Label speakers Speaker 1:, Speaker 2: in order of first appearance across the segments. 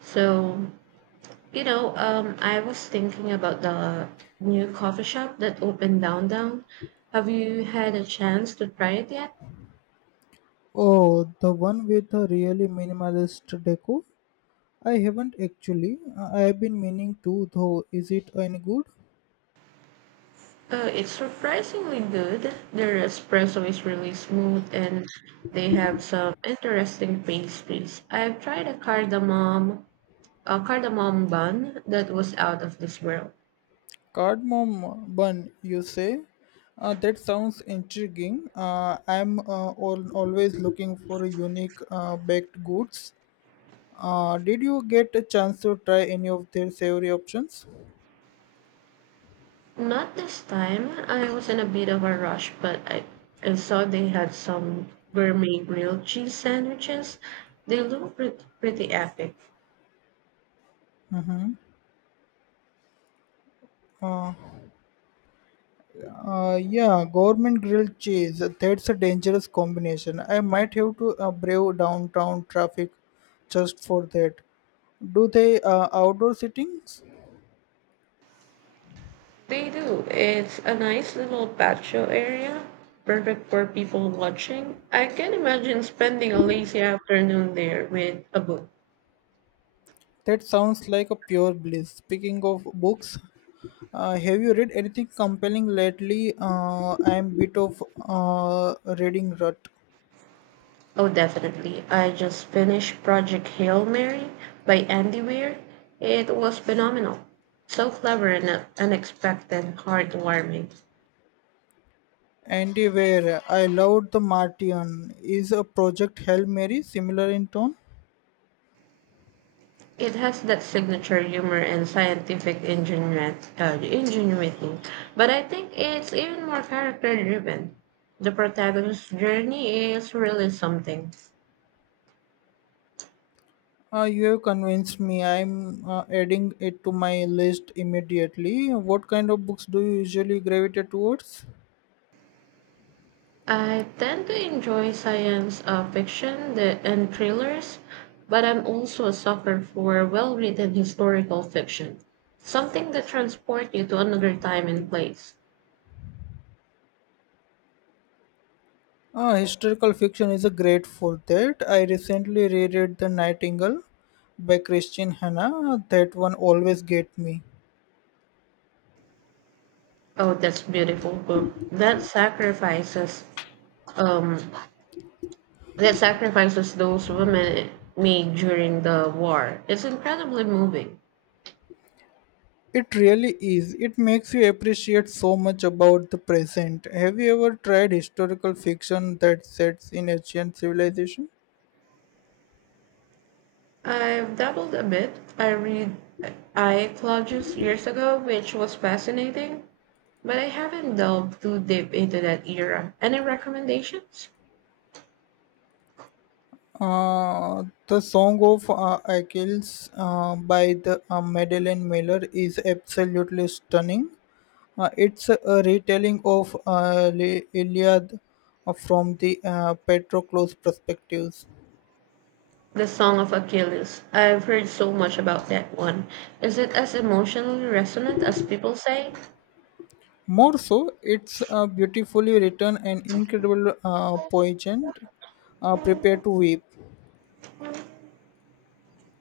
Speaker 1: So, I was thinking about the new coffee shop that opened downtown. Have you had a chance to try it yet?
Speaker 2: Oh, the one with a really minimalist deco? I haven't actually. I've been meaning to though. Is it any good?
Speaker 1: It's surprisingly good. Their espresso is really smooth and they have some interesting pastries. I've tried a cardamom bun that was out of this world.
Speaker 2: Cardamom bun, you say? That sounds intriguing. I'm always looking for unique baked goods. Did you get a chance to try any of their savory options?
Speaker 1: Not this time. I was in a bit of a rush, but I saw they had some gourmet grilled cheese sandwiches. They look pretty epic.
Speaker 2: Mm-hmm. Uh, yeah, government grilled cheese. That's a dangerous combination. I might have to brave downtown traffic just for that. Do they outdoor sittings?
Speaker 1: They do. It's a nice little patio area, perfect for people watching. I can imagine spending a lazy afternoon there with a book.
Speaker 2: That sounds like a pure bliss. Speaking of books, have you read anything compelling lately? I'm bit of reading rut.
Speaker 1: Oh, definitely. I just finished Project Hail Mary by Andy Weir. It was phenomenal. So clever and unexpected, heartwarming.
Speaker 2: Andy Weir, I loved The Martian. Is a Project Hail Mary similar in tone?
Speaker 1: It has that signature humor and scientific ingenuity. But I think it's even more character driven. The protagonist's journey is really something.
Speaker 2: You have convinced me. I'm adding it to my list immediately. What kind of books do you usually gravitate towards?
Speaker 1: I tend to enjoy science fiction and thrillers, but I'm also a sucker for well written historical fiction. Something that transports you to another time and place.
Speaker 2: Historical fiction is a great for that. I recently reread The Nightingale by Christian Hanna. That one always get me.
Speaker 1: Oh, that's beautiful book. Um, That sacrifices those women made during the war. It's incredibly moving.
Speaker 2: It really is. It makes you appreciate so much about the present. Have you ever tried historical fiction that sets in ancient civilization?
Speaker 1: I've dabbled a bit. I read I Claudius years ago, which was fascinating, but I haven't delved too deep into that era. Any recommendations?
Speaker 2: The Song of Achilles by the Madeline Miller is absolutely stunning. It's a retelling of the Iliad from the Patroclus perspectives.
Speaker 1: The Song of Achilles. I've heard so much about that one. Is it as emotionally resonant as people say?
Speaker 2: More so, it's beautifully written and incredible poignant, prepared to weep.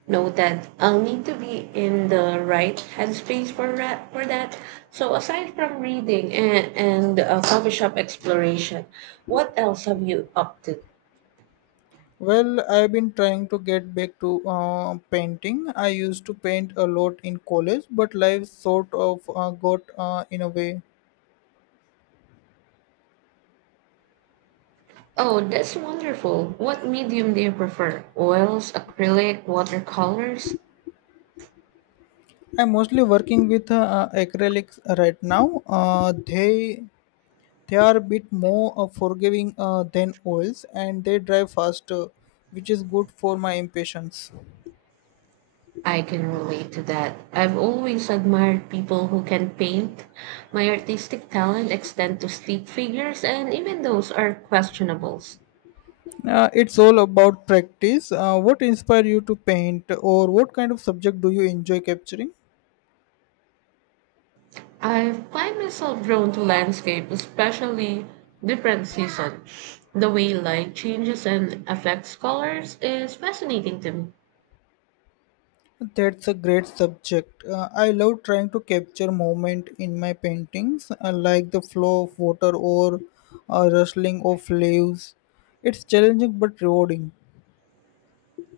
Speaker 1: Know that I'll need to be in the right headspace For that. So aside from reading and coffee shop exploration, what else have you up to?
Speaker 2: Well, I've been trying to get back to painting. I used to paint a lot in college, but life sort of got in a way.
Speaker 1: Oh, that's wonderful. What medium do you prefer? Oils, acrylic, watercolors?
Speaker 2: I'm mostly working with acrylics right now. They are a bit more forgiving than oils, and they dry faster, which is good for my impatience.
Speaker 1: I can relate to that. I've always admired people who can paint. My artistic talent extends to stick figures and even those are questionables.
Speaker 2: It's all about practice. What inspired you to paint, or what kind of subject do you enjoy capturing?
Speaker 1: I find myself drawn to landscape, especially different season. The way light changes and affects colors is fascinating to me.
Speaker 2: That's a great subject. I love trying to capture moment in my paintings, like the flow of water or rustling of leaves. It's challenging but rewarding.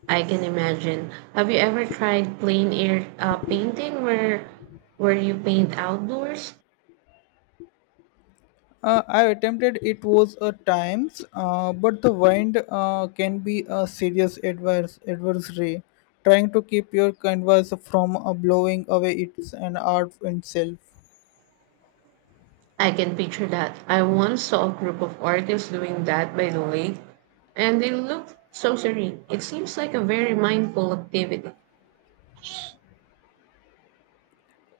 Speaker 1: I can imagine. Have you ever tried plain air painting where you paint outdoors?
Speaker 2: I attempted it was a times, but the wind can be a serious adverse adversary. Trying to keep your canvas from blowing away its an art itself.
Speaker 1: I can picture that. I once saw a group of artists doing that by the lake, and they looked so serene. It seems like a very mindful activity.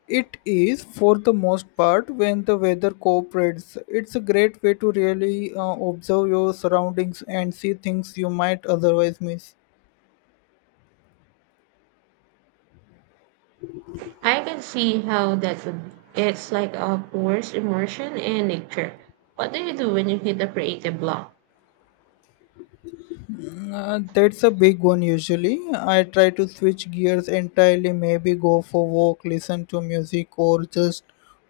Speaker 2: It is for the most part when the weather cooperates. It's a great way to really observe your surroundings and see things you might otherwise miss.
Speaker 1: I can see how that would be. It's like a forced immersion in nature. What do you do when you hit a creative block?
Speaker 2: That's a big one usually. I try to switch gears entirely, maybe go for walk, listen to music or just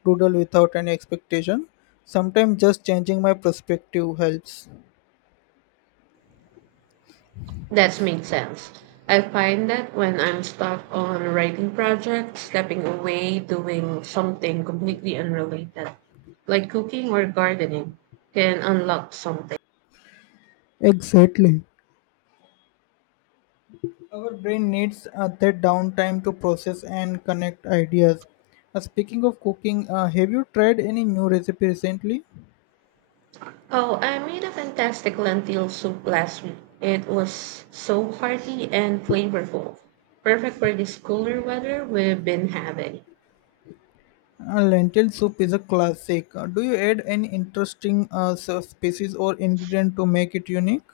Speaker 2: doodle without any expectation. Sometimes just changing my perspective helps.
Speaker 1: That's made sense. I find that when I'm stuck on a writing project, stepping away, doing something completely unrelated, like cooking or gardening, can unlock something.
Speaker 2: Exactly. Our brain needs that downtime to process and connect ideas. Speaking of cooking, have you tried any new recipe recently?
Speaker 1: Oh, I made a fantastic lentil soup last week. It was so hearty and flavorful, perfect for this cooler weather we've been having.
Speaker 2: Lentil soup is a classic. Do you add any interesting species or ingredient to make it unique?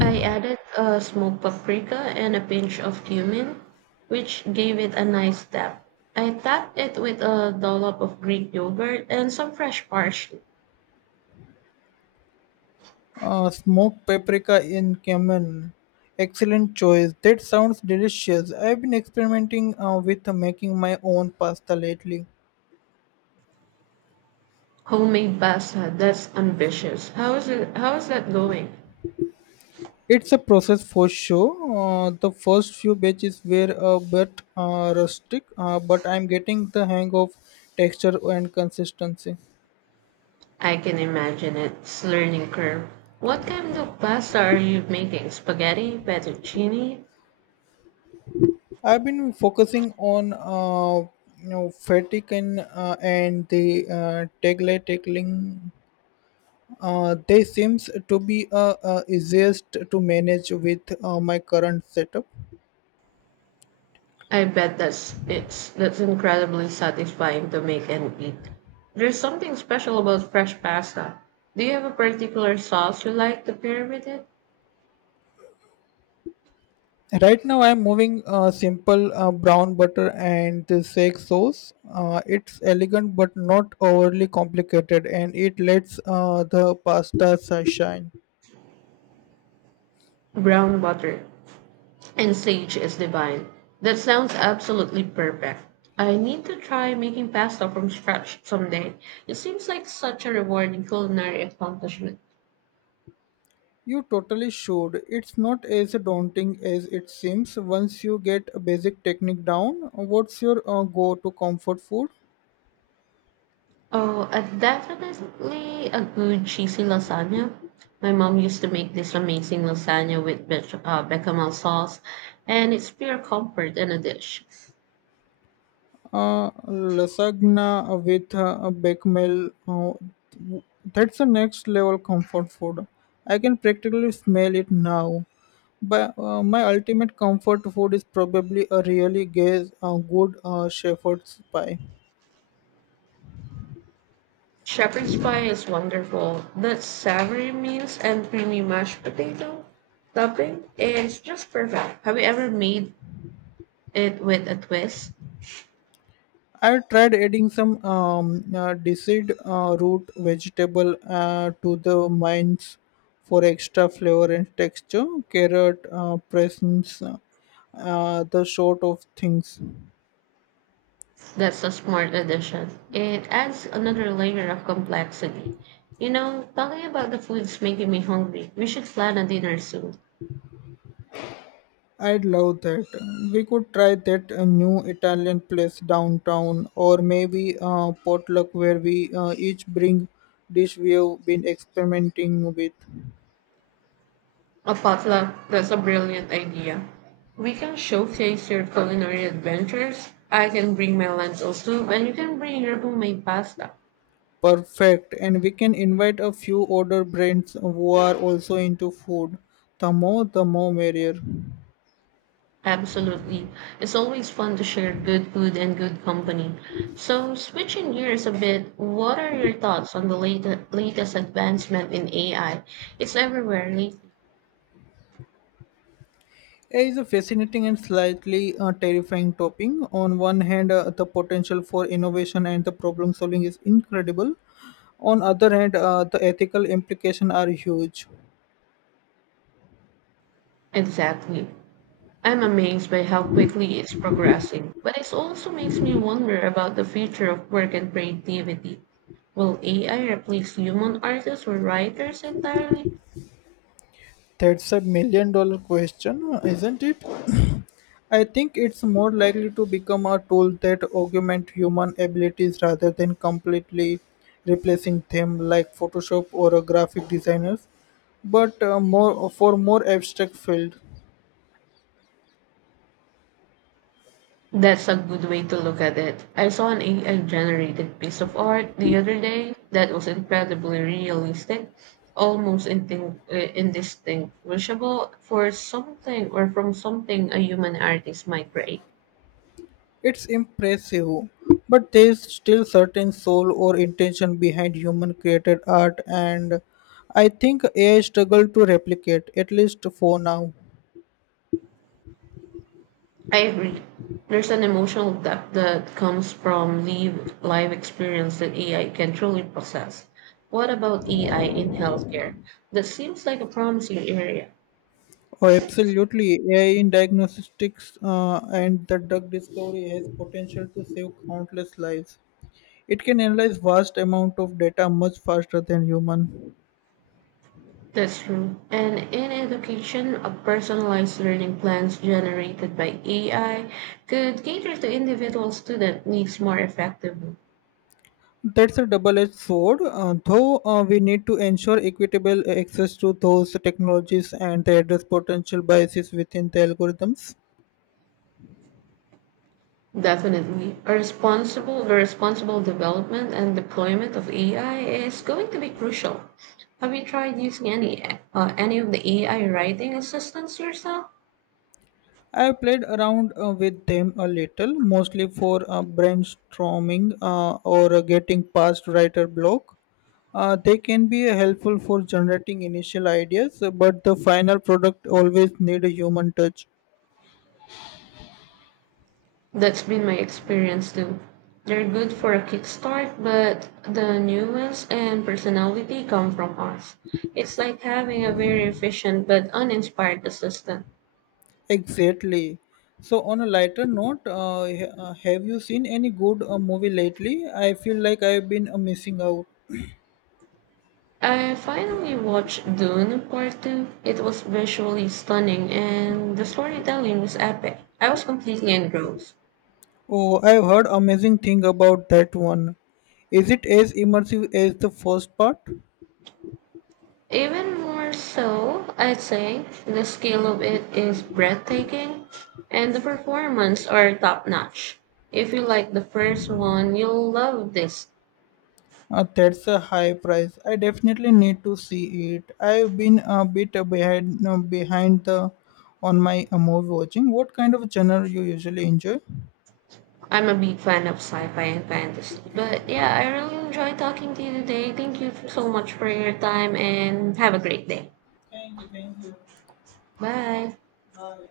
Speaker 1: I added smoked paprika and a pinch of cumin, which gave it a nice depth. I topped it with a dollop of Greek yogurt and some fresh parsley.
Speaker 2: Smoked paprika in cumin. Excellent choice. That sounds delicious. I've been experimenting with making my own pasta lately.
Speaker 1: Homemade pasta, that's ambitious. How is it? How is that going?
Speaker 2: It's a process for sure. The first few batches were a bit rustic, but I'm getting the hang of texture and consistency.
Speaker 1: I can imagine it's learning curve. What kind of pasta are you making? Spaghetti, fettuccine?
Speaker 2: I've been focusing on you know fatigue and and the taglay tackling. They seems to be easiest to manage with my current setup.
Speaker 1: I bet that's incredibly satisfying to make and eat. There's something special about fresh pasta. Do you have a particular sauce you like to pair with it?
Speaker 2: Right now, I'm moving simple brown butter and the sake sauce. It's elegant but not overly complicated, and it lets the pasta shine.
Speaker 1: Brown butter and sage is divine. That sounds absolutely perfect. I need to try making pasta from scratch someday. It seems like such a rewarding culinary accomplishment.
Speaker 2: You totally should. It's not as daunting as it seems once you get a basic technique down. What's your go-to comfort food?
Speaker 1: Oh, Definitely a good cheesy lasagna. My mom used to make this amazing lasagna with bechamel sauce, and it's pure comfort in a dish.
Speaker 2: Uh, lasagna with a bechamel. That's the next level comfort food. I can practically smell it now. But my ultimate comfort food is probably a really good shepherd's pie.
Speaker 1: Shepherd's pie is wonderful. That's savory meats and creamy mashed potato topping is just perfect. Have you ever made it with a twist?
Speaker 2: I tried adding some deiced root vegetable to the mines for extra flavor and texture. Carrot, presence, the sort of things.
Speaker 1: That's a smart addition. It adds another layer of complexity. You know, talking about the food's making me hungry. We should plan a dinner soon.
Speaker 2: I'd love that. We could try that new Italian place downtown, or maybe potluck where we each bring dish we've been experimenting with.
Speaker 1: A potluck, that's a brilliant idea. We can showcase your culinary adventures. I can bring my lentil soup and you can bring your homemade pasta.
Speaker 2: Perfect, and we can invite a few older brands who are also into food. The more merrier.
Speaker 1: Absolutely. It's always fun to share good food and good company. So, switching gears a bit, what are your thoughts on the latest advancement in AI? It's everywhere lately.
Speaker 2: AI is a fascinating and slightly terrifying topic. On one hand, the potential for innovation and the problem solving is incredible. On other hand, the ethical implications are huge.
Speaker 1: Exactly. I'm amazed by how quickly it's progressing, but it also makes me wonder about the future of work and creativity. Will AI replace human artists or writers entirely?
Speaker 2: That's a million-dollar question, huh, isn't it? I think it's more likely to become a tool that augment human abilities rather than completely replacing them like Photoshop or a graphic designers, but more for more abstract field.
Speaker 1: That's a good way to look at it. I saw an AI generated piece of art the other day that was incredibly realistic, almost indistinguishable for something or from something a human artist might create.
Speaker 2: It's impressive, but there's still certain soul or intention behind human created art and I think AI struggle to replicate at least for now.
Speaker 1: I agree. There's an emotional depth that comes from live experience that AI can truly process. What about AI in healthcare? That seems like a promising area.
Speaker 2: Oh, absolutely. AI in diagnostics and the drug discovery has potential to save countless lives. It can analyze vast amount of data much faster than human.
Speaker 1: That's true. And in education, a personalized learning plans generated by AI could cater to individual student needs more effectively.
Speaker 2: That's a double-edged sword, though we need to ensure equitable access to those technologies and they address potential biases within the algorithms.
Speaker 1: Definitely. The responsible development and deployment of AI is going to be crucial. Have you tried using any of the AI writing assistants yourself?
Speaker 2: I played around with them a little, mostly for brainstorming or getting past writer block. They can be helpful for generating initial ideas, but the final product always need a human touch.
Speaker 1: That's been my experience too. They're good for a kickstart, but the nuance and personality come from us. It's like having a very efficient but uninspired assistant.
Speaker 2: Exactly. So on a lighter note, have you seen any good movie lately? I feel like I've been missing out.
Speaker 1: I finally watched Dune Part 2. It was visually stunning and the storytelling was epic. I was completely engrossed.
Speaker 2: Oh, I've heard amazing thing about that one. Is it as immersive as the first part?
Speaker 1: Even more so, I'd say, the scale of it is breathtaking and the performance are top notch. If you like the first one, you'll love this.
Speaker 2: That's a high price. I definitely need to see it. I've been a bit behind the on my movie watching. What kind of genre you usually enjoy?
Speaker 1: I'm a big fan of sci-fi and fantasy. But yeah, I really enjoyed talking to you today. Thank you so much for your time and have a great day.
Speaker 2: Thank you, thank you.
Speaker 1: Bye.
Speaker 2: Bye.